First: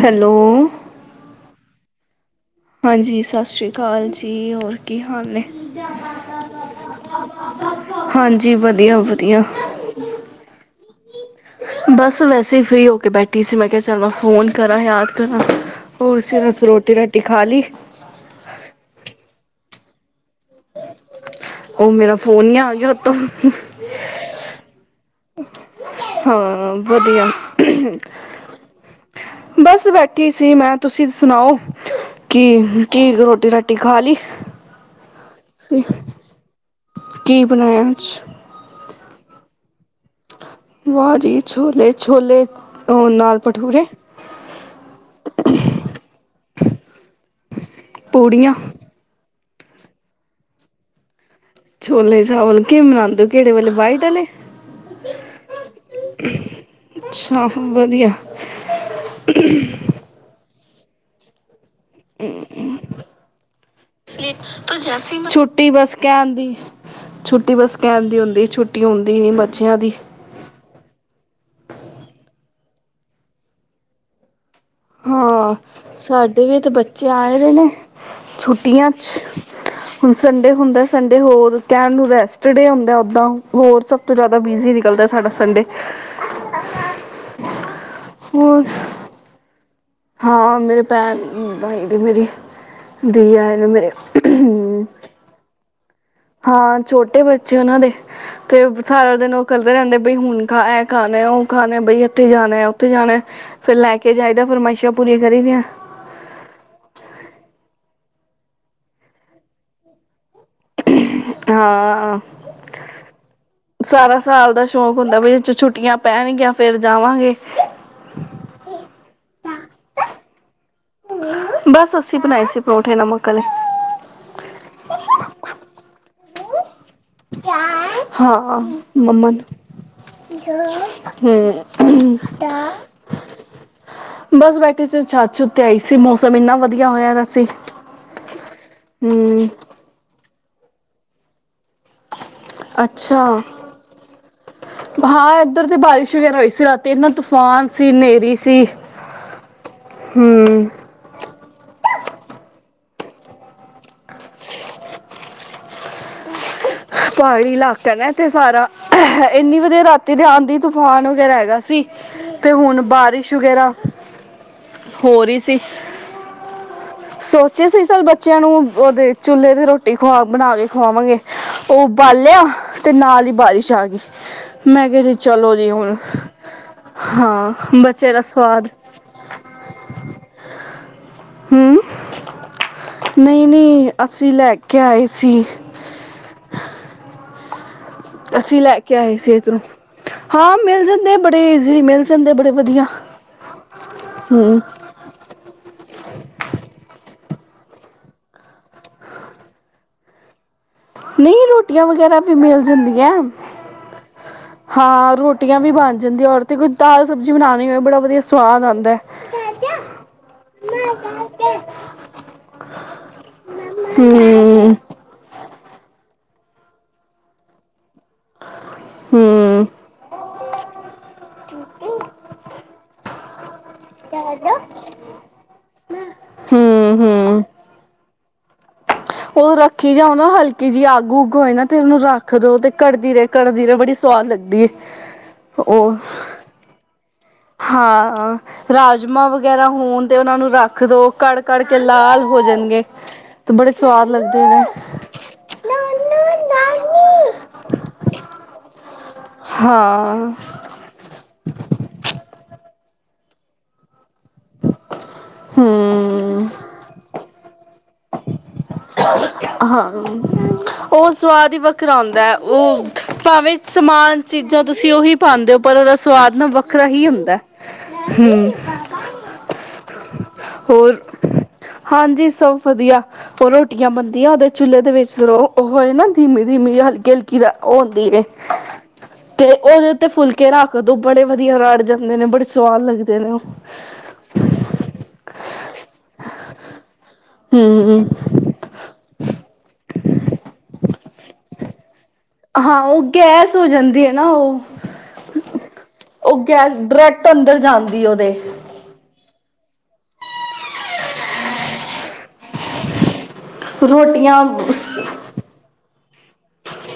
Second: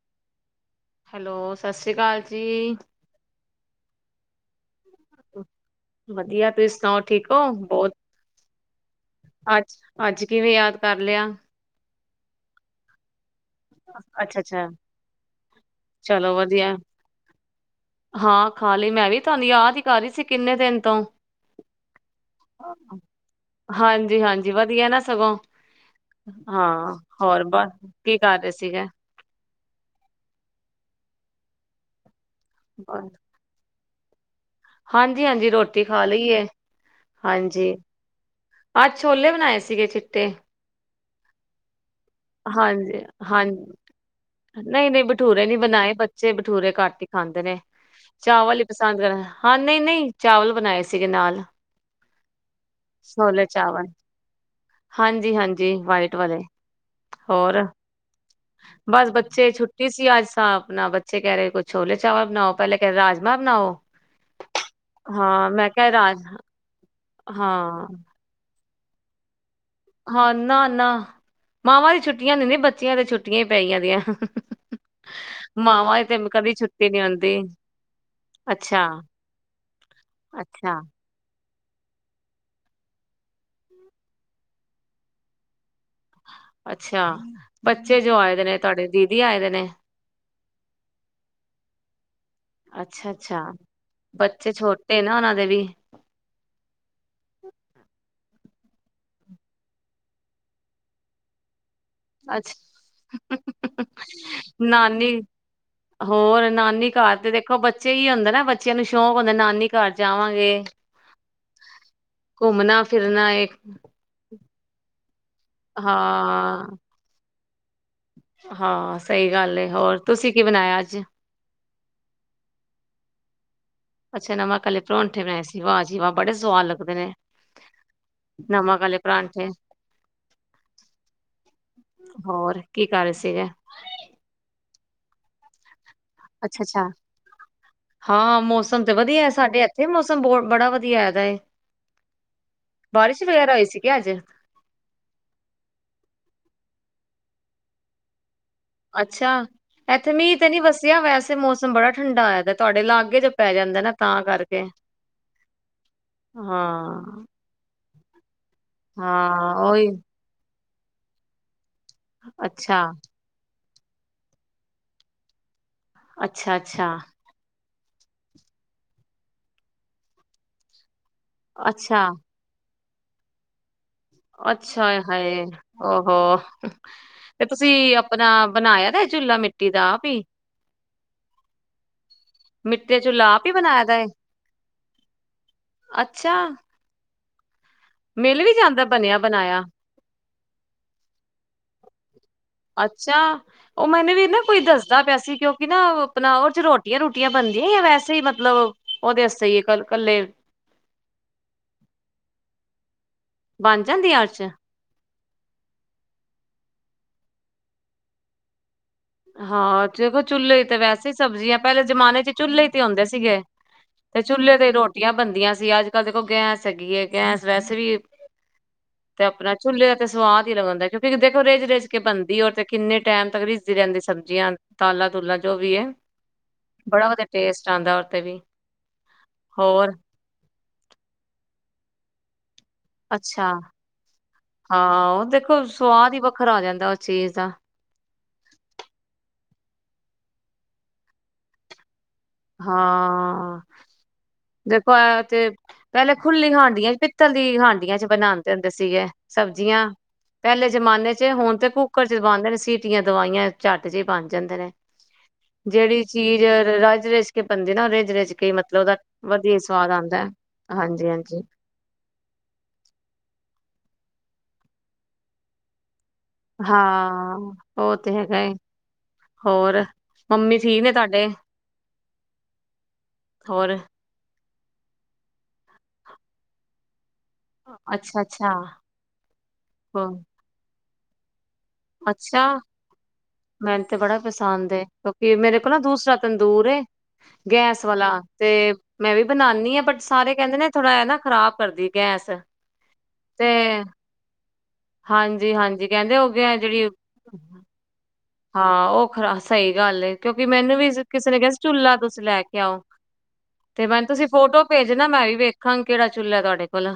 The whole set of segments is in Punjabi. ਹੈਲੋ। ਹੈਲੋ ਸਤਿ ਸ੍ਰੀ ਕਾਲ ਜੀ। ਹਾਂਜੀ ਸਸ਼੍ਰੀ ਕਾਲ ਜੀ ਹੋਰ ਕੀ ਹਾਲ ਨੇ, ਵਧੀਆ, ਤੁਸੀਂ ਸੁਣਾਓ ਠੀਕ ਹੋ? ਬਹੁਤ ਹਾਂਜੀ ਵਧੀਆ ਵਧੀਆ। ਅੱਜ, ਅੱਜ ਕਿਵੇਂ ਯਾਦ ਕਰ ਲਿਆ। ਬਸ ਵੈਸੇ ਹੀ ਫਰੀ ਹੋ ਕੇ ਬੈਠ ਠੀ ਸੀ, ਮੈਂ ਕਿਆ ਚਲੋ, ਅੱਛਾ ਫੋਨ ਅੱਛਾ, ਕਰਾਂ ਯਾਦ ਕਰਾਂ। ਹੋਰ ਚਲੋ ਸੀ ਰਸ ਵਧੀਆ। ਰੋਟੀ ਰੋਟੀ ਖਾ ਲੀ। ਕਾਰ ਰੀ ਸੀ ਕਿੰਨੇ ਦਿਨ ਤੋਂ। ਮੇਰਾ ਫੋਨ ਹੀ ਆ ਗਿਆ ਉਤੋਂ ਹਾਂਜੀ ਹਾਂਜੀ, ਵਧੀਆ ਨਾ ਸਗੋਂ, ਹਾਂ ਹੋਰ ਬਹ। ਕੀ ਸੀਗਾ। ਬਸ ਬੈਠੀ ਸੀ ਮੈਂ, ਤੁਸੀਂ ਸੁਣਾਓ? ਕੀ ਕੀ ਗ ਰੋਟੀ ਰਾਟ ਟੀ ਖਾ ਲੀ। ਹਾਂਜੀ ਹਾਂਜੀ ਰੋਟੀ ਖਾ ਲਈ ਏ। ਕੀ ਹਾਂਜੀ, ਬਣਾਇਆ ਅੱਜ ਅੱਜ ਛੋਲੇ ਬਣਾਏ ਸੀਗੇ, ਚਿੱਟ ਵਾਹ ਜੀ ਛੋਲੇ। ਛੋਲੇ ਹਾਂਜੀ ਉਹ ਨਾਲ ਹਾਂਜੀ, ਭਟੂਰੇ ਨਹੀਂ ਨਹੀਂ ਬਠੂਰੇ ਨੀ ਬਣਾਏ। ਬੱਚੇ ਬਠੂਰੇ ਘੱਟ ਹੀ ਖਾਂਦੇ ਨੇ। ਪੂੜੀਆਂ ਚਾਵਲ ਈ ਪਸੰਦ ਕਰਨ ਹਾਂ ਨਹੀਂ-ਨਹੀਂ ਚਾਵਲ ਬਣਾਏ ਸੀਗੇ ਨਾਲ। ਛੋਲੇ ਚਾਵਲ ਕਿਵੇਂ ਬਣਾਦੇ ਹੋ ਛੋਲੇ ਕਿਹੜੇ ਵਾਲੇ ਚਾਵਲ ਵਾਈਟ ਵਾਲੇ? ਹਾਂਜੀ ਹਾਂਜੀ ਵਾਈਟ ਵਾਲੇ ਹੋਰ, ਵਧੀਆ ਬਸ ਬੱਚੇ ਛੁੱਟੀ ਸੀ ਅੱਜ ਹਾਂ ਆਪਣਾ ਬੱਚੇ ਕਹਿ ਰਹੇ ਕੁਛ ਛੋਲੇ ਚਾਵਲ ਬਣਾਓ ਪਹਿਲਾਂ ਕਹਿ ਰਹੇ ਰਾਜਮਾ ਬਣਾਓ, ਹਾਂ ਮੈਂ ਛੁੱਟੀ ਕਿਹਾ ਬਸ ਰਾਜ ਕਹਿਣ ਦੀ ਛੁੱਟੀ ਬਸ ਹਾਂ ਕਹਿਣ ਦੀ ਹੁੰਦੀ ਛੁੱ ਟੀ ਹੁੰਦੀ ਨਹੀਂ ਹਾਂ ਨਾ ਨਾ, ਮਾਵਾਂ ਦੀ ਛੁੱਟੀਆਂ ਨੇ ਨੇ ਬੱਚਿਆਂ ਤੇ ਛੁੱਟੀਆਂ ਹੀ ਪੈਆਂ ਦੀਆਂ। ਹਾਂ ਮਾਵਾਂ ਦੀ ਤੇ ਸਾਡੇ ਕਦੀ ਵੀ ਤਾਂ ਛੁੱਟੀ ਨੀ ਬੱਚੇ ਹੁੰਦੀ ਆਏ ਨੇ, ਅੱਛਾ ਛੁੱਟੀਆਂ 'ਚ ਹੁਣ ਸੰਡੇ ਅੱਛਾ ਹੁੰਦਾ ਸੰਡੇ ਹੋਰ ਕਹਿਣ ਨੂੰ ਰੈਸਟ ਡੇ ਆਉਂਦਾ ਉੱਦਾਂ ਹੋਰ ਸਭ ਤੋਂ ਜ਼ਿਆਦਾ ਬਿਜ਼ੀ ਨਿਕਲਦਾ ਸਾਡਾ ਸੰਡੇ। ਅੱਛਾ ਬੱਚੇ ਜੋ ਆਏ ਦੇ ਨੇ ਹੋਰ ਤੁਹਾਡੇ ਦੀਦੀ ਆਏ ਦੇ ਨੇ। ਹਾਂ ਮੇਰੇ ਭੈਣ ਆਏ ਨੇ ਮੇਰੇ, ਅੱਛਾ ਦੀ ਅੱਛਾ ਆਏ ਨੇ ਮੇਰੇ। ਬੱਚੇ ਛੋਟੇ ਨਾ ਉਹਨਾਂ ਦੇ ਵੀ ਹਾਂ ਛੋਟੇ ਬੱਚੇ ਉਹਨਾਂ ਦੇ ਤੇ ਸਾਰਾ ਦਿਨ ਉਹ ਕਰਦੇ ਰਹਿੰਦੇ ਬਈ ਹੁਣ ਖਾ ਇਹ ਖਾ ਲੈ ਉਹ ਖਾ ਲੈ ਅੱਛਾ, ਕੇ ਜਾਈਦਾ ਫਰਮਾਇਸ਼ਾਂ ਨਾਨੀ, ਪੂਰੀਆਂ ਕਰੀ ਦੀਆਂ ਹੋਰ ਨਾਨੀ ਘਰ ਤੇ ਦੇਖੋ ਬੱਚੇ ਹੀ ਅੰਦਰ। ਹਨਾਂ ਬੱਚਿਆਂ ਨੂੰ ਸ਼ੌਂਕ ਹੁੰਦਾ ਨਾਨੀ ਘਰ ਜਾਵਾਂਗੇ। ਹਾਂ, ਘੁੰਮਣਾ ਫਿਰਨਾ ਏ। ਸਾਰਾਂ ਸਾਲ ਦਾ ਸ਼ੌਂਕ ਹੁੰਦਾ ਮਈ 'ਚ ਛੁੱਟੀਆਂ ਪੈਣਗੀਆਂ ਫਿਰ ਹਾਂ ਜਾਵਾਂਗੇ। ਹਾਂ ਸਹੀ ਗੱਲ ਏ ਹੋਰ ਤੁਸੀਂ ਕੀ ਬਣਾਇਆ ਅੱਜ? ਬਸ ਅਸੀਂ ਬਣਾਏ ਸੀ ਪਰੌਂਠੇ ਨਮਕ ਆਲੇ। ਅੱਛਾ ਨਮਕ ਆਲੇ ਪਰੌਂਠੇ ਬਣਾਏ ਸੀ ਵਾਹ ਜੀ ਵਾਹ ਬੜੇ ਸੁਆਦ ਲੱਗਦੇ ਨੇ ਹਾਂ ਨਮਕ ਆਲੇ ਮੰਮਾ, ਪਰਾਂਠੇ ਹੂੰ ਹੋਰ ਕੀ ਕਰ ਰਹੇ ਸੀਗੇ ਬਸ ਬੈਠ ਠੇ ਸੀ ਛੱਤ ਛੁੱਟ ਤੇ ਆਈ ਸੀ ਮੌਸਮ ਇੰਨਾ ਅੱਛਾ-ਅੱਛਾ, ਵਧੀਆ ਹੋਇਆ ਦਾ ਸੀ ਹਾਂ ਮੌਸਮ ਤੇ ਵਧੀਆ ਹੂੰ ਸਾਡੇ ਇੱਥੇ ਵੀ ਮੌਸਮ ਬਹੁਤ ਬੜਾ ਵਧੀਆ ਹੈਗਾ ਏ। ਬਾਰਿਸ਼ ਅੱਛਾ, ਵਗੈਰਾ ਹੋਈ ਸੀ ਕਿ ਅੱਜ ਹਾਂ ਇੱਧਰ ਤੇ ਬਾਰਿਸ਼ ਵਗੈਰਾ ਹੋਈ ਸੀ ਰਾ ਤੀ ਨਾ ਤੂਫਾਨ ਸੀ ਨੇਰੀ ਅੱਛਾ, ਇੱਥੇ ਮੀਂਹ ਤਾਂ ਨੀ ਹਮ ਵਸਿਆ ਵੈਸੇ ਮੌਸਮ ਬੜਾ ਠੰਡਾ ਹੋਇਆ ਦਾ। ਤੁਹਾਡੇ ਲਾਗੇ ਤੇ ਪੈ ਜਾਂਦਾ ਨਾ ਤਾਂ ਕਰਕੇ। ਹਾਂ ਕਾ ਹੈਗਾ ਤੇ ਸਾਰਾ ਹਾਂ ਇੰਨੀ ਵਧੀਆ ਉਹੀ ਰਾਤੀ ਦੇ ਆਂਦੀ ਤੂਫਾਨ ਵਗੈਰਾ ਹੈਗਾ ਸੀ ਤੇ ਹੁਣ ਅੱਛਾ ਬਾਰਿਸ਼ ਵਗੈਰਾ ਹੋਰ ਇਸ ਅੱਛਾ ਅੱਛਾ ੇ ਅਸੀਂ ਚ ਬੱਚਿਆਂ ਨੂੰ ਉਹਦੇ ਚੁੱਲ੍ਹੇ ਦੀ ਰੋਟੀ ਖਵਾ ਬਣਾ ਕੇ ਖਵਾਵਾਂਗੇ ਉਹ ਅੱਛਾ ਬਾਲਿਆ ਅਤੇ ਨਾਲ ਹੀ ਬਾਰਿਸ਼ ਆ ਗਈ ਮੈਂ ਅੱਛਾ ਕਿਹਾ ਜੀ ਹੈਾਏ ਚਲੋ ਜੀ ਹੁਣ ਤੇ ਹਾਂ ਤੁਸੀਂ ਬੱਚੇ ਦਾ ਆਪਣਾ ਸਵਾਦ ਬਣਾਇਆ ਦਾ ਚੁਲਾ ਮਿੱਟੀ ਦਾ ਆਪ ਹੀ ਹਮ ਮਿੱਟੀ ਦਾ ਚੁਲਾ ਨਹੀਂ ਆਪ ਹੀ ਬਣਾਇਆ ਨਹੀਂ ਦਾ ਹੈ ਅਸੀਂ ਲੈ ਕੇ ਆਏ ਸੀ ਅੱਛਾ [unintelligible] ਮਿਲ ਵੀ ਅਸੀਂ ਲੈ ਜਾਂਦਾ ਕੇ ਆਏ ਬਣਿਆ ਸਤ ਨੂੰ ਬਣਾਇਆ ਹਾਂ ਮਿਲ ਜਾਂਦੇ ਬੜੇ ਜ਼ੀ ਮਿਲ ਜਾਂਦੇ ਬੜੇ ਵਧੀਆ ਅੱਛਾ ਉਹ ਮੈਨੂੰ ਵੀ ਨਾ ਹਮ ਕੋਈ ਦੱਸਦਾ ਪਿਆ ਸੀ ਕਿਉਂਕਿ ਨਾ ਆਪਣਾ ਉਹ ਚ ਰੋਟੀਆਂ ਰੋਟੀ ੀਆਂ ਬਣਦੀਆਂ ਜਾਂ ਵੈਸੇ ਹੀ ਮਤਲਬ ਉਹਦੇ ਵਸਤੇ ਹੀ ਕ ਇਕੱਲੇ ਨਹੀਂ ਰੋਟੀਆਂ ਵਗੈਰਾ ਵੀ ਮਿਲ ਜਾਂਦੀਆਂ ਬਣ ਜਾਂਦੀਆਂ ਉਹ ਚ ਹਾਂ ਰੋ ਰਟੀਆਂ ਵੀ ਬਣ ਜਾਂਦੀਆਂ ਔਰ ਤਾਂਤੇ ਕੋਈ ਦਾਲ ਸਬਜ਼ੀ ਬਣਾਉਣੀ ਹੋਵੇ ਬੜਾ ਵਧੀਆ ਸਵਾਦ ਆਉਂਦਾ ਹਾਂ ਦੇਖੋ ਚੁੱਲ੍ਹੇ ਤੇ ਵੈਸੇ ਹੀ ਸਬਜ਼ੀਆਂ ਪਹਿਲੇ ਜਮਾਨੇ ਚ ਚੁੱਲ੍ਹੇ ਆਉਂਦੇ ਸੀਗੇ ਤੇ ਚੁੇ ਤੇ ਹਮ ਰੋਟੀਆਂ ਬਣਦੀਆਂ ਸੀ ਅੱਜ ਕੱਲ੍ਹ ਦੇਖੋ ਗੈਸ ਹੈਗੀ ਹੈ ਗੈਸ ਵੈਸੇ ਵੀ ਤੇ ਆਪਣਾ ਹਮ ਚੁਲੇੇ ਦਾ ਤੇ ਸਵਾਦ ਹੀ ਲੱਗਉਂਦਾ ਕਿਉਂਕਿ ਦੇਖੋ ਰਿੱਝ ਰਿੱਜ ਕੇ ਬਣਦੀ ਰ ਤੇ ਕਿੰਨੇ ਟਾਈਮ [unintelligible] ਰਹਿੰਦੀ ਸਬਜ਼ੀਆਂ ਤਾਲਾਂ ਤੂਲਾਂ ਜੋ ਵੀ ਹੈ ਹਮ ਬੜਾ ਵਧੀਆ ਹਮ ਟੇਸਟ ਆਉਂਦਾ ਉਹ ਤੇ ਵੀ ਉਹ ਹੋਰ ਰੱਖੀ ਜਾ ਨਾ ਹਲਕੀ ਜਿਹੀ ਅੱਗ ਉੱਗ ਹੋਏ ਨਾ ਤੇਨੂੰ ਰੱਖ ਦਿੋ ਤੇ ਘਦੀ ਰਹ ਅੱਛਾ ਘਦੀ ਰਹ ਬੜੀ ਸਵਾਦ ਲਗਦੀ ਹਾਂ ਉਹ ਦੇਖੋ ਉਹ ਸਵਾਦ ਹੀ ਵੱਖਰਾ ਆ ਜਾਂਦਾ ਉਸ ਚੀਜ਼ ਦਾ [unintelligible] ਹਾਂ ਰਾਜਮਾਂ ਵਗੈਰਾ ਹੋਣ ਤੇ ਉਹਨਾ ਨੂੰ ਰੱਖ ਦੋ ਕੜ ਕੜ ਕੇ ਲਾਲ ਹੋ ਜਾਣਗੇ ਤੇ ਹਾਂ ਬੜੇ ਸਵਾਦ ਲੱਗਦੇ ਨੇ ਦੇਖੋ ਤੇ ਪਹਿਲੇ ਖੁੱਲੀ ਹਾਂਡੀਆਂ ਚ ਪਿੱਤਲ ਦੀ ਹਾਂਡੀਆਂ ਚ ਬਣਾਉਂਦੇ ਹੁੰਦੇ ਸੀਗੇ ਸਬਜ਼ੀਆਂ ਹਾਂ ਪਹਿਲੇ ਜਮਾਨੇ ਚ ਹੁਣ ਤੇ ਕੂੱਕਰ ਚ ਦਵਾਉਂਦੇ ਨੇ ਸੀ ਚਿੱਟੀਆਂ ਦਵਾਈਆਂ ਚੱਟ ਜ ਬਣ ਜਾਂਦੇ ਨੇ ਜਿਹੜੀ ਚੀਜ਼ ਹਮ ਰਾਜ ਰ ਬਦੀ ਨਾ ਰ ਰਿਜ ਰਜ ਕੇ ਮ ਹਾਂ ਹਾਂਜੀ ਉਹ ਹਾਂਜੀ ਸਵਾਦ ਹੀ ਵੱਖਰਾ ਹਉਂਦਾ ਹੈ ਉਹ ਭਾਵੇਂ ਸਮਾਨ ਚੀਜ਼ਾਂ ਤੁਸੀਂ ਉਹੀ ਪਾਉਦੇ ਹੋ ਪਰ ਸਵਾਦ ਨਾ ਵੱਖਰਾ ਹੀ ਹੁੰਦਾ ਹਾਂ ਉਹ ਤੇ ਹੈਗਾ ਹਮ ਏ ਹੋਰ ਮੰਮੀ ਠੀਕ ਨੇ ਤੁਹਾਡੇ ਹਾਂਜੀ ਸੋ ਵਧੀਆ ਹੋਰ ਰੋਟੀਆਂ ਬੰਦੀਆਂ ਦੇ ਚੁੱਲੇ ਦੇ ਵਿੱਚ ਸਰੋ ਉਹ ਨਾ ਧੀਮੀ ਧੀਮੀ ਹਲਕੀ ਹਲਕੀ ਕੀ ਹੁੰਦੀ ਅੱਛਾ ਅੱਛਾ ਤੇ ਉਹਦੇ ਹੋ ਉੱਤੇ ਫੁਲਕੇ ਰੱਖ ਉਹ ਬੜੇ ਆਂ ਰੜ ਜਾਂਦੇ ਨੇ ਅੱਛਾ ਬੜੇ ਸਆਦ ਲਗਦੇ ਨੇ ਉਹ ਮੈਨੂੰ ਤੇ ਬੜਾ ਪਸੰਦ ਹੈ ਕਿਉਂਕਿ ਨਾ ਦੂਸਰਾ ਤੰਦੂਰੇ ਗੈਸ ਹੂੰ ਵਾਲਾ ਤੇ ਮੈਂ ਵੀ ਬਣਾਉਦੀ ਹਾਂ ਬਟ ਸਾਰੇ ਕਹਿੰਦੇ ਨੇ ਥੋੜਾ ਨਾ। ਖਰਾਬ ਕਰਦੀ। ਗੈਸ ਹਾਂ ਉਹ ਤੇ ਗੈਸ ਹੋ ਜਾਂਦੀ ਹੈ ਨਾ ਉਹ। ਹਾਂਜੀ ਹਾਂਜੀ ਕਹਿੰਦੇ ਹੋ ਉਹ ਗਿਆ ਗੈਸ ਜਿਹੜੀ ਡਰੈਕਟ ਅੰਦਰ ਜਾਂਦੀ ਉਹਦੇ। ਹਾਂ ਉਹ। ਹਾਂ ਸਹੀ ਗੱਲ ਏ ਕਿਉਂਕਿ ਮੈਨੂੰ ਵੀ ਕਿਸੇ ਨੇ ਕਿਹਾ ਸੀ ਕੁੱਲਾ ਤੁਸੀਂ ਲੈ ਕੇ ਆਓ। ਤੇ ਮੈਨੂੰ ਤੁਸੀਂ ਰੋਟੀਆਂ ਫੋਟੋ ਸ ਭੇਜਣਾ ਮੈਂ ਵੀ ਵੇਖਾਂਗੀ ਕਿਹੜਾ ਚੁੱਲ੍ਹਾ ਤੁਹਾਡੇ ਕੋਲ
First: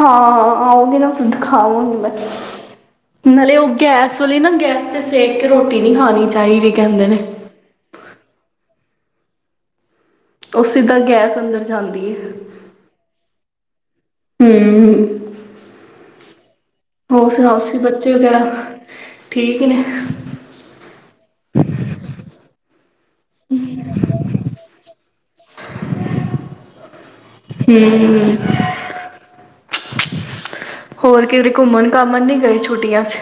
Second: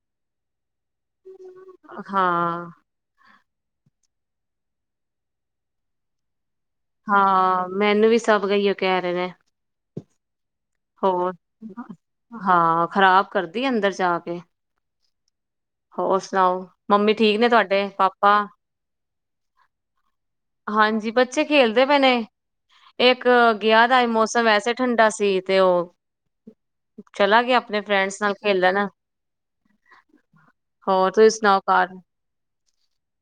ਹਾਂ ਆਓਗੇ ਨਾ ਦਖਾਵਗੀ ਮੈਂ। ਹਾਂ ਨਾਲੇ ਉਹ ਗੈਸ ਵਾਲੀ ਨਾ ਗੈਸ ਤੇ ਸੇਕ ਕੇ ਰੋਟੀ ਨਹੀਂ ਖਾਣੀ ਚਾਹੀਦੀ। ਕਹਿੰਦੇ ਨੇ। ਹਾਂ ਮੈਨੂੰ ਵੀ ਸਭ ਗਈ ਏ। ਕੈ ਰਹੇ ਨੇ ਉਹ ਸਿੱਧਾ ਹੋਰ ਗੈਸ ਅੰਦਰ ਜਾਂਦੀ ਏ। ਦੀ ਅੰਦਰ। ਜਾ ਕੇ ਹੋਰ। ਨਾਂਓ। ਮੰਮੀ ਹੋਰ ਠੀਕ ਨੇ ਸੁਣਾਓ ਤੁਸੀਂ ਤੁਹਾਡੇ ਬੱਚੇ ਪਾਪਾ ਵਗੈਰਾ ਠੀਕ ਨੇ? ਹਾਂਜੀ ਬੱਚੇ ਖੇਲਦੇ ਪਏ ਨੇ। ਇੱਕ ਗਿਆ ਦਾ ਮੌਸਮ ਵੈਸੇ ਠੰਡਾ ਸੀ। ਤੇ ਉਹ। ਚਲਾਗੇ ਆਪਣੇ ਫਰੈਂਡਸ ਨਾਲ ਹੂੰ ਖੇਲਣ ਹੋਰ ਤੁਸੀਂ ਸੁਣਾਓ ਘਰ। ਛੁਟੀਆਂ 'ਚ।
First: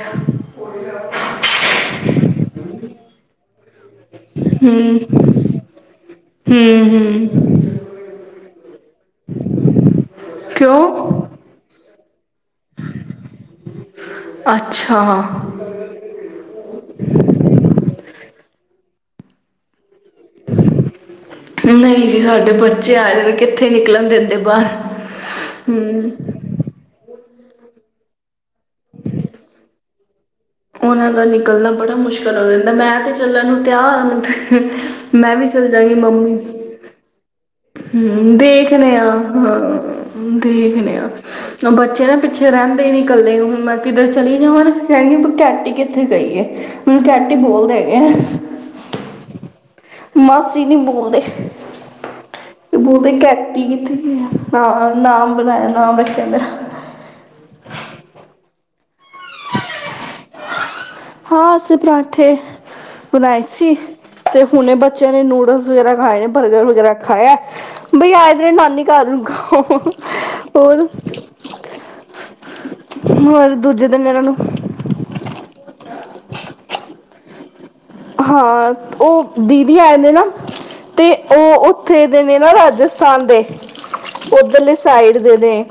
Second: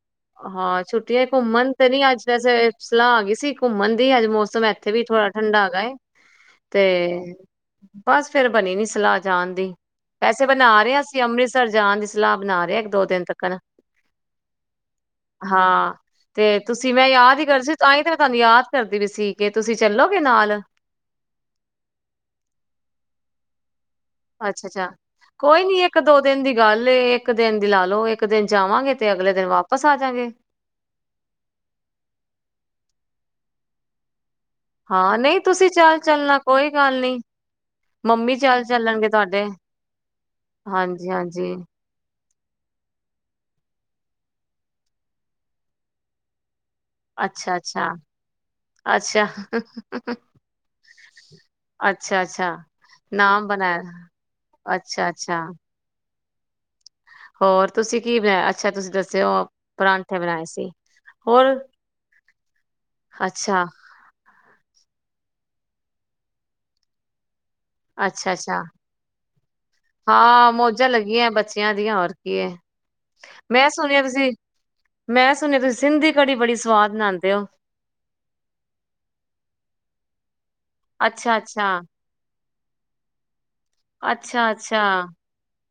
ਹਾਂ ਛੁੱਟੀਆਂ ਘੁੰਮਣ ਤੇ ਨੀ ਅੱਜ ਜੈਸੇ ਸੁਲਾ ਗਈ ਸੀ ਘੁੰਮਨ। ਦੀ ਅੱਜ ਮੌਸਮ ਇੱਥੇ ਵੀ ਥੋੜਾ ਠੰਡਾ ਗਾਏ ਤੇ ਹੂੰ ਹੂੰ ਬਸ ਫੇਰ ਬਣੀ ਨੀ ਸਲਾਹ ਜਾਣ ਦੀ ਵੈਸੇ ਬਣਾ ਰਹੇ ਕਿਉਂ ਅਸੀਂ ਅੰਮ੍ਰਿਤਸਰ ਜਾਣ ਦੀ। ਸਲਾਹ ਬਣਾ ਰਿਹਾ ਇੱਕ ਦੋ ਦਿਨ ਤੱਕ ਨਾ। ਅੱਛਾ ਹਾਂ ਤੇ ਤੁਸੀਂ ਮੈਂ ਯਾਦ ਹੀ ਕਰਿਸੀ ਤਾਂ ਈ। ਫ ਤੁਹਾਨੂੰ ਯਾਦ ਕਰਦੀ ਵੀ ਸੀ ਕਿ ਤੁਸੀਂ। ਚੱਲੋਗੇ ਨਾਲ ਨਹੀਂ ਜੀ ਸਾਡੇ ਬੱਚੇ ਆਏ ਦੇਨੇ ਕਿ। ਅੱਛਾ ਅੱਛਾ ਕੋਈ ਨੀ ਇੱਕ ਹਮ, ਦੋ ਦਿਨ ਦੀ ਗੱਲ ਇੱਕ। ਇੱਕ ਦਿਨ ਦੀ ਲਾ ਲਓ ਇੱਕ ਦਿਨ ਜਾਵਾਂਗੇ ਤੇ ਅਗਲੇ ਦਿਨ ਵਾਪਸ ਆ ਜਾਗੇ। ਉਹਨਾਂ ਦਾ ਨਿਕਲਣਾ ਬੜਾ ਮੁਸ਼ਕਿਲ ਹੋ ਰਹਿੰਦਾ ਮੈਂ ਤੇ ਚੱਲਣ ਨੂੰ ਤਿਆਰ ਆ ਤੇ। ਹਾਂ ਨਹੀਂ ਤੁਸੀਂ ਚੱਲ ਚੱਲਣਾ ਕੋਈ ਗੱਲ ਨਹੀਂ। ਹਮ ਦੇਖਦੇ ਆ ਹ ਦੇਖਣੇ ਹਾਂਜੀ-ਹਾਂਜੀ ਆ ਬੱਚੇ ਨੇ। ਪਿੱਛੇ ਰਹਿੰਦੇ ਹੀ ਨਿ ਕਲੇ ਹੁਣ ਮੈਂ ਕਿਧਰ ਚਲੀ ਜਾਵਾਂ ਨਾ ਕਹਿੰਗੇ ਘੈਂਟੀ ਕਿੱਥੇ ਗਈ ਏ। ਅੱਛਾ, ਅੱਛਾ, ਅੱਛਾ ਮਾਸੀ ਨੀ ਬੋਲਦੇ। ਅੱਛਾ-ਅੱਛਾ ਬੋਲਦੇ ਨਾਮ ਕੇਟੀ ਕਿੱਥੇ ਬਣਾਇਆ ਗਈ ਹਾਂ ਨਾਮ ਅੱਛਾ-ਅੱਛਾ ਬਣਾਇਆ ਨਾਮ ਬਣਾਇਆ [unintelligible] ਹੋਰ ਤੁਸੀਂ ਕੀ ਬਣਾਇਆ [unintelligible] ਤੁਂ ਦੱਸ ਤੇ ਉਹ [unintelligible] ਬਣਾਏ ਸੀ ਹੋਰ ਹਾਂ, ਅਸੀਂ ਪਰਾਂਠੇ ਬਣਾਏ ਅੱਛਾ ਸੀ ਤੇ ਹੁਣੇ ਬੱਚਿ ਬੱਚਿਆਂ ਨੇ ਨੂਡਲਸ ਵਗੈਰਾ ਖਾਏ ਨੇ ਬਰਗਰ ਵਗੈਰਾ ਖਾਇਆ ਬਈ ਆ ਦੇ ਨੇ ਅੱਛਾ-ਅੱਛਾ ਨਾਨੀ ਘਰ ਹੁਣ ਖਾਉ ਹਾਂ ਹੋਰ ਮੌਜਾਂ ਲੱਗੀਆਂ ਬੱਚਿਆਂ ਦੀਆਂ ਹੋਰ ਕੀ, ਹੋਰ ਮੈਂ ਦੂਜੇ ਸੁਣਿਆ ਦਿਨ ਇਹਨਾਂ ਤੁਸੀਂ ਨੂੰ ਮੈਂ ਸੁਣਿਆ ਤੁਸੀਂ ਸਿੰਧੀ ਕੜੀ ਬੜੀ ਸੁਵਾਦ ਬਣਾਉਂਦੇ ਹੋ ਹਾਂ, ਉਹ ਦੀਦੀ ਆਏ ਨੇ ਨਾ ਤੇ ਅੱਛਾ ਅੱਛਾ ਉਹ ਉੱਥੇ ਦੇ ਨੇ ਨਾ ਫਿਰ ਰਾਜਸਥਾਨ ਦੇ ਅੱਛਾ ਉੱਧਰਲੇ ਅੱਛਾ ਸਾਈਡ ਦੇ ਨੇ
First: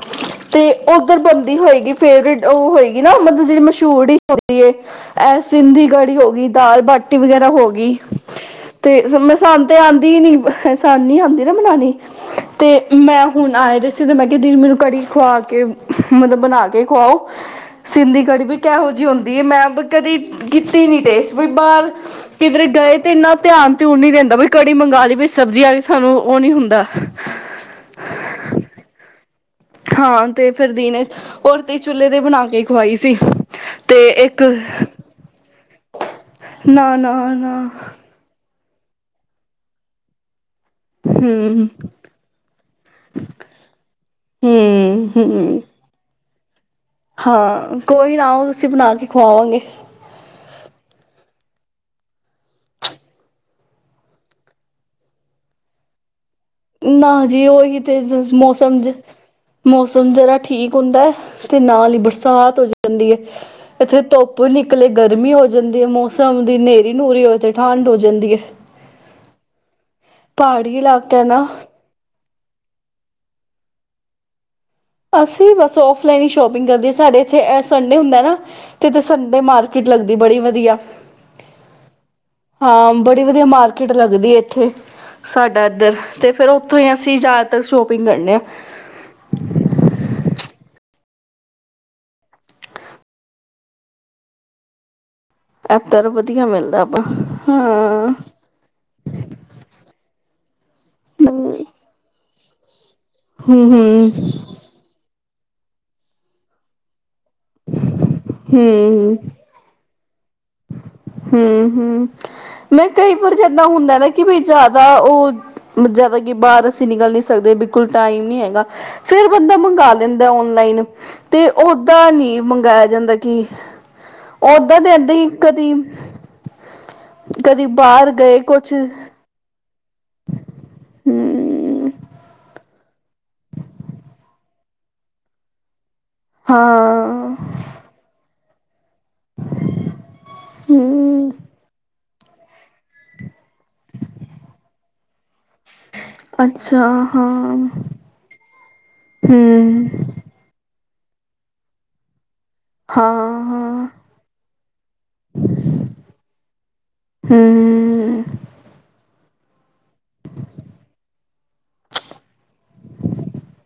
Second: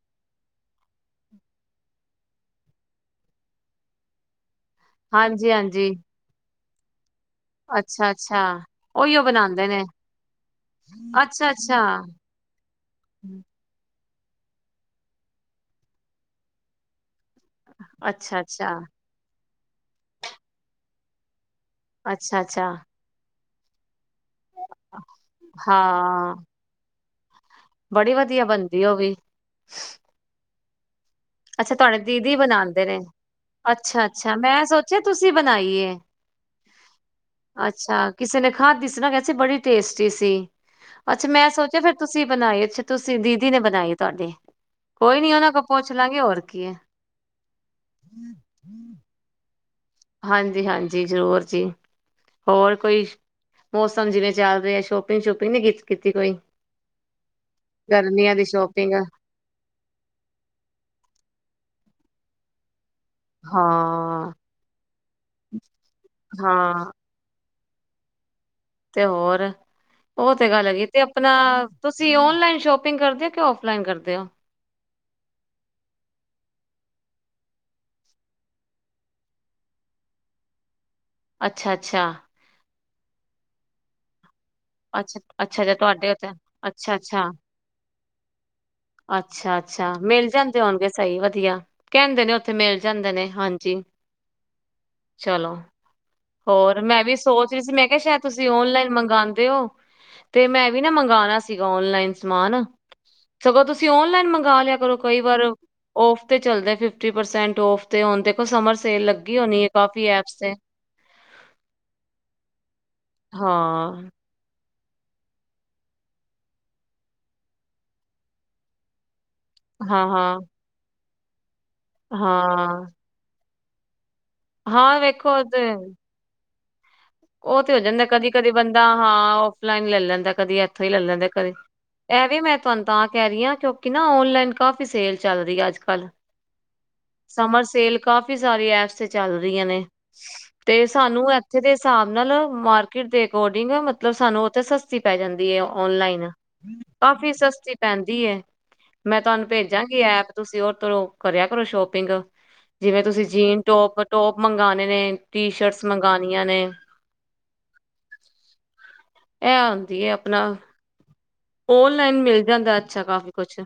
ਤੇ ਉੱਧਰ ਬਣਦੀ ਹੋਏਗੀ। ਫੇਵਰੇਟ ਉਹ ਹੋਏਗੀ ਨਾ ਮਤਲਬ ਜਿਹੜੀ ਮਸ਼ਹੂਰ ਹੀ ਇਹ ਹਾਂਜੀ ਸਿੰਧੀ ਹਾਂਜੀ ਕੜੀ ਹੋ ਗਈ ਦਾਲ-ਬਾਟੀ ਵਗੈਰਾ ਹੋ ਗਈ ਅੱਛਾ ਅੱਛਾ ਤੇ ਉਹੀਓ ਸਾਨੂੰ ਬਣਾਉਂਦੇ ਤੇ ਨੇ ਆਉਂਦੀ ਹੀ ਨੀ ਸਾਨੂੰ ਨਹੀ ਆਉਂਦੀ ਅੱਛਾ ਨਾ ਅੱਛਾ ਬਨਾਉਣੀ ਤੇ ਮੈਂ ਹੁਣ ਆਏ ਤਾਂ ਮੈਂ ਕਿਹਾ ਦੀਦੀ ਮੈਨੂੰ ਕੜੀ ਖੁਵਾ ਕੇ ਮਤਲਬ ਬਣਾ ਕੇ ਖੁਵਾਓ ਸਿੰਧੀ ਅੱਛਾ ਕੜੀ ਵੀ ਅੱਛਾ ਕਿਹੋ ਜਿਹੀ ਹੁੰਦੀ ਹੈ ਮੈਂ ਕਦੇ ਕੀਤੀ ਨਹੀਂ ਟੇਂਸਟ ਵਈ ਬਾਹਰ ਅੱਛਾ ਕਿਧਰ ਅੱਛਾ ਗਏ ਤੇ ਇੰਨਾ ਧਿਆਨ ਤੇ ਉਹਨੇ ਦੇਣਾ ਵੀ ਕੜੀ ਮੰਗਵਾ ਲਈ ਵਈ ਸਬਜ਼ੀ ਆ ਗਈ। ਸਾਨੂੰ ਹਾਂ ਉਹ ਨੀ ਹੁੰਦਾ ਬੜੀ ਵਧੀਆ ਬਣਦੀ ਉਹ ਵੀ ਹਾਂ ਤੇ ਫਿਰ ਦੀ ਨੇ ਅੱਛਾ ਤੁਹਾਡੇ ਦੀਦੀ ਬਣਾਉਦੇਂ ਨੇ ਅੱਛਾ, ਤੇ ਅੱਛਾ ਇੱਕ ਮੈਂ ਸੋਚਿਆ ਤੁਸੀਂ ਬਣਾਈਏ ਨਾ ਨਾ ਨਾ ਅੱਛਾ ਕਿਸੇ ਨੇ ਖਾਧੀ ਸੀ ਨਾ ਕਿਹਦੀ ਸੀ ਬੜੀ ਟੇਸਟੀ ਸੀ ਅੱਛਾ, ਮੈਂ ਹੂੰ ਸੋਚਿਆ ਫਿਰ ਤੁਸੀਂ ਬਣਾਈ ਅੱਛਾ ਤੁਸੀਂ ਦੀਦੀ ਨੇ ਬਣਾਈ ਤੁਹਾਡੀ ਹੂੰ ਕੋਈ ਨੀ ਉਹਨਾਂ ਕੋ ਹੂੰ ਪੁਛ ਗੇ ਹੋਰ ਕੀ ਹੈ ਹਾਂ, ਕੋਈ ਨਾ ਉਹ ਅਸੀਂ ਬਣਾ ਕੇ ਖਵਾਵਾਂਗੇ ਹਾਂਜੀ ਹਾਂਜੀ ਜ਼ਰੂਰ ਜੀ ਹੋਰ ਕੋਈ ਮੌਸਮ ਜਿਵੇਂ ਚੱਲ ਰਿ ਹੈ ਸ਼ੋਪਿੰਗ ਸ਼ੋਪਿੰਗ ਨਹੀਂੀ ਕੀਤੀ ਕੋਈ ਨਾ ਜੀ ਉਹੀ ਤੇ ਗਰਮੀਆਂ ਦੀ ਮੌਸਮ ਸ਼ੋਪਿੰਗ ਮੌਸਮ ਜਰਾ ਠੀਕ ਹੁੰਦਾ ਤੇ ਨਾਲ ਹੀ ਬੜ ਸਾਤ ਹੋ ਜਾ ਜਾਂਦੀ ਹੈ ਇੱਥੇ ਹਾਂ ਧੁੱਪ ਵੀ ਨਿਕਲੇ ਗਰਮੀ ਹੋ ਜਾਂਦੀ ਹੈ ਮੌਸਮ ਦੀ ਹਾਂ ਹਨੇਰੀ ਨੂਰੀ ਹੋ ਜਾਂਦੀ ਐਂਡ ਜਿੰਦਗੀ ਤੇ ਹੋਰ ਉਹ ਤੇ ਗੱਲ ਹੈਗੀ ਤੇ ਇਲਾਕਾ ਆਪਣਾ ਨਾ ਤੁਸੀਂ ਓਨਲਾਈਨ ਸ਼ੋਪਿੰਗ ਕਰਦੇ ਹੋ ਕਿ ਫਲਾਈਨ ਕਰਦੇ ਹੋ ਅਸੀਂ ਬਸ ਫਲਾਈਨ ਹੀ ਸ਼ੋਪਿੰਗ ਕਰਦੇ ਸਾਡੇ ਇਥੇ ਸੰਡੇ ਹੁੰਦਾ ਨਾ ਤੇ ਸੰਡੇ ਮਾਰਕੀਟ ਲਗਦੀ ਬੜੀ ਵਧੀਆ ਅੱਛਾ ਅੱਛਾ ਹਾਂ ਬੜੀ ਵਧੀਆ ਮਾਰਕੀਟ ਲੱਗਦੀ ਥੇ ਉਥੇ ਅੱਛਾ ਅੱਛਾ ਸਾਡਾ ਅੱਛਾ ਇੱਧਰ ਤੁਹਾਡੇ ਉੱਥੇ ਤੇ ਫਿਰ ਉੱਥੋਂ ਹੀ ਅੱਛਾ ਅਸੀਂ ਅੱਛਾ ਜ਼ਿਆਦਾਤਰ ਸ਼ੋਪਿੰਗ ਕਰਨੇ ਆਾਂ ਅੱਛਾ ਅੱਛਾ ਮਿਲ ਜਾਂਦੇ ਉਹੂੰ ਸਹੀ ਵਧੀਆ ਕਹਿੰਦੇ ਨੇ ਉੱਥੇ ਮਿਲ ਜਾਂਦੇ ਨੇ ਹਾਂਜੀ ਚਲੋ ਐ ਤਰ ਬ ਹੋਰ ਮੈਂ ਵੀ ਸੋਚ ਰਹੀ ਸੀ ਮੈਂ ਕਿਹਾ ਸ਼ਾਇਦ ਤੁਸੀਂ ਓਨਲਾਈਨ ਮੰਗਵਾਉਂਦੇ ਹੋ ਤੇ ਮੈਂ ਵੀ ਨਾ ਮੰਗਵਾਉਣਾ ਹਮ ਸੀਗਾ ਓਨਲਾਈਨ ਸਮਾਨ ਸਗੋਂ ਤੁਸੀਂ ਹਮ ਓਨਲਾਈਨ ਮੰਗਵਾ ਲਿਆ ਕਰੋ ਕਈ ਵਾਰ ਔਫ ਤੇ ਚੱਲਦੇ ਫਿਰ ਫਿਫਟੀ ਪਰਸੈਂਟ ਔਫ ਤੇ ਹੋਣ ਦੇਖੋ ਸਮਰ ਸੇਲ ਲੱਗੀ ਹੋਣੀ ਹੈ ਕਾਫੀ ਐ ਹਮ ਹਮ ਮੈਂ ਕਈ ਵਾਰ ਜਿੱਦਾਂ ਹੁੰਦਾ ਨਾ ਹਾਂ ਕਿ ਬ ਜ਼ ਉਹ ਜ਼ਿਆਦਾ ਕਿ ਬਾਹਰ ਅਸੀਂ ਨਿਕਲ ਨੀ ਸਕਦੇ ਬਿਲਕੁਲ ਟਾਈਮ ਨਹੀਂੀ ਹੈਗਾ ਫੇਿਰ ਬੰਦਾ ਮੰਗਵਾ ਹਾਂ ਲੈਂਦਾ ਹਾਂ ਔਨਲਾਈਨ ਅਤੇ ਓਦਾਂ ਨਹੀਂੀ ਮੰਗਵਾਇਆ ਹਾਂ ਜਾਂਦਾ ਕਿ ਓਦਾਂ ਦੇ ਹਾਂ ਇੱਦਾਂ ਹੀ ਵੇਖੋ ਉਹ ਤੇ ਕਦੀ ਉਹ ਕਦੀ ਤੇ ਹੋ ਜਾਂਦਾ ਬਾਹਰ ਕਦੀ ਗਏ ਕਦੀ ਕੁਛ ਬੰਦਾ ਹਾਂ ਔਫਲਾਈਨ ਨ ਲੈ ਲੈਂਦਾ ਕਦੀ ਇੱਥੋਂ ਹੀ ਲੈ ਲੈਂਦਾ ਕਦੇ ਹੂੰ ਇਹ ਇਹ ਮੈਂ ਤੁਹਾਨੂੰ ਤਾਂ ਕਹਿ ਰਹੀ ਹਾਂ ਕਿਉਂਕਿ ਨਾ ਔਨਲਾਈਨ ਕਾਫ਼ੀ ਸੇਲ ਚੱਲ ਰਹੀ ਹੈ ਅੱਜ ਕੱਲ੍ਹ ਹਾਂ ਕਾਫੀ ਸਾਰੀ ਐਪਸ ਚੱਲ ਰਹੀਆਂ ਨੇ ਤੇ ਸਾਨੂੰ ਹੂੰ ਇੱਥੇ ਦੇ ਹਿਸਾਬ ਨਾਲ ਮਾਰਕੀਟ ਦੇ ਅਕੋਰਡਿੰਗ ਮਤਲਬ ਸਾਨੂੰ ਉੱਥੇ ਸਸਤੀ ਪੈ ਜਾਂਦੀ ਓਨਲਾਈਨ ਅੱਛਾ ਕਾਫੀ ਹਾਂ ਸਸਤੀ ਪੈਂਦੀ ਹੈ ਮੈਂ ਤੁਹਾਨੂੰ ਹੂੰ ਭੇਜਾਂਗੀ ਐਪ ਤੁਸੀਂ ਉਹ ਲੋ ਕਰਿਆ ਕਰੋ ਸ਼ੋਪਿੰਗ ਜਿਵੇਂ ਤੁਸੀਂ ਜੀਨ ਹਾਂ-ਹਾਂ ਟੋਪ ਟੋਪ ਮੰਗਵਾਉਣੇ ਨੇ ਟੀ ਸ਼ਰਟਸ ਮੰਗਉਣੀਆਂ ਨੇ ਹਮ ਇਹ ਹੁੰਦੀ ਆਪਣਾ ਓਨਲਾਈਨ ਮਿਲ ਜਾਂਦਾ ਅੱਛਾ ਕਾਫੀ ਕੁਛ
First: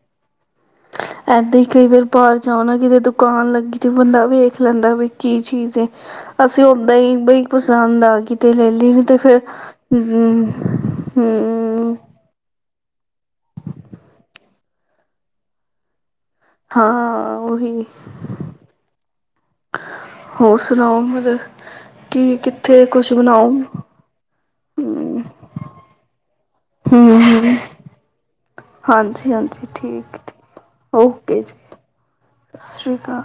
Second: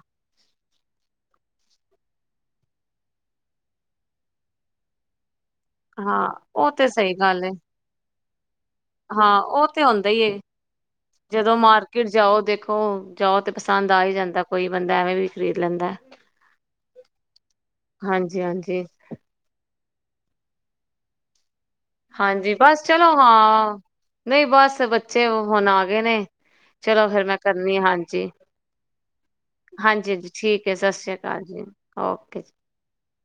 ਇੱਦਾਂ ਹੀ ਕਈ ਵਾਰ ਬਾਹਰ ਜਾਓ ਨਾ ਕਿਤੇ ਦੁਕਾਨ ਲੱਗੀ ਤੇ ਬੰਦਾ ਵੇਖ ਲੈਂਦਾ ਵੀ ਕੀ ਚੀਜ਼ ਹਾਂ ਅਸੀਂ ਉਹ ਤੇ ਓਦਾਂ ਹੀ ਸਹੀ ਬਈ ਗੱਲ ਏ ਪਸੰਦ ਆ ਕਿ ਤੇ ਲੈ ਲੈ ਤੇ ਹਾਂ ਫੇਿਰ ਉਹ ਤੇ ਹੁੰਦਾ ਹੀ ਏ। ਹਮ ਜਦੋਂ ਹਮ ਮਾਰਕੀਟ ਜਾਓ ਦੇਖੋ ਜਾਓ ਤੇ ਪਸੰਦ ਆ ਹੀ ਜਾਂਦਾ ਕੋਈ ਬੰਦਾ ਐਵੇਂ ਵੀ ਖਰੀਦ ਲੈਂਦਾ ਹਾਂ ਉਹੀ ਹਾਂਜੀ ਹਾਂਜੀ ਹੋਰ ਸੁਣਾਓ ਮ ਹਾਂਜੀ ਬਸ ਚਲੋ ਹਾਂ ਨਹੀਂ ਬਸ ਹੂੰ ਬੱਚੇ ਹੁਣ ਆ ਗਏ ਨੇ ਚਲੋ ਫਿਰ ਮੈਂ ਹੂੰ ਕਰਨੀ ਆ ਹਾਂਜੀ ਹਾਂਜੀ ਹਾਂਜੀ ਠੀਕ ਹੈ ਸਤਿ ਸ੍ਰੀ ਅਕਾਲ ਜੀ ਓਕੇ ਜੀ ਸਤਿ ਸ਼੍ਰੀ ਅਕਾਲ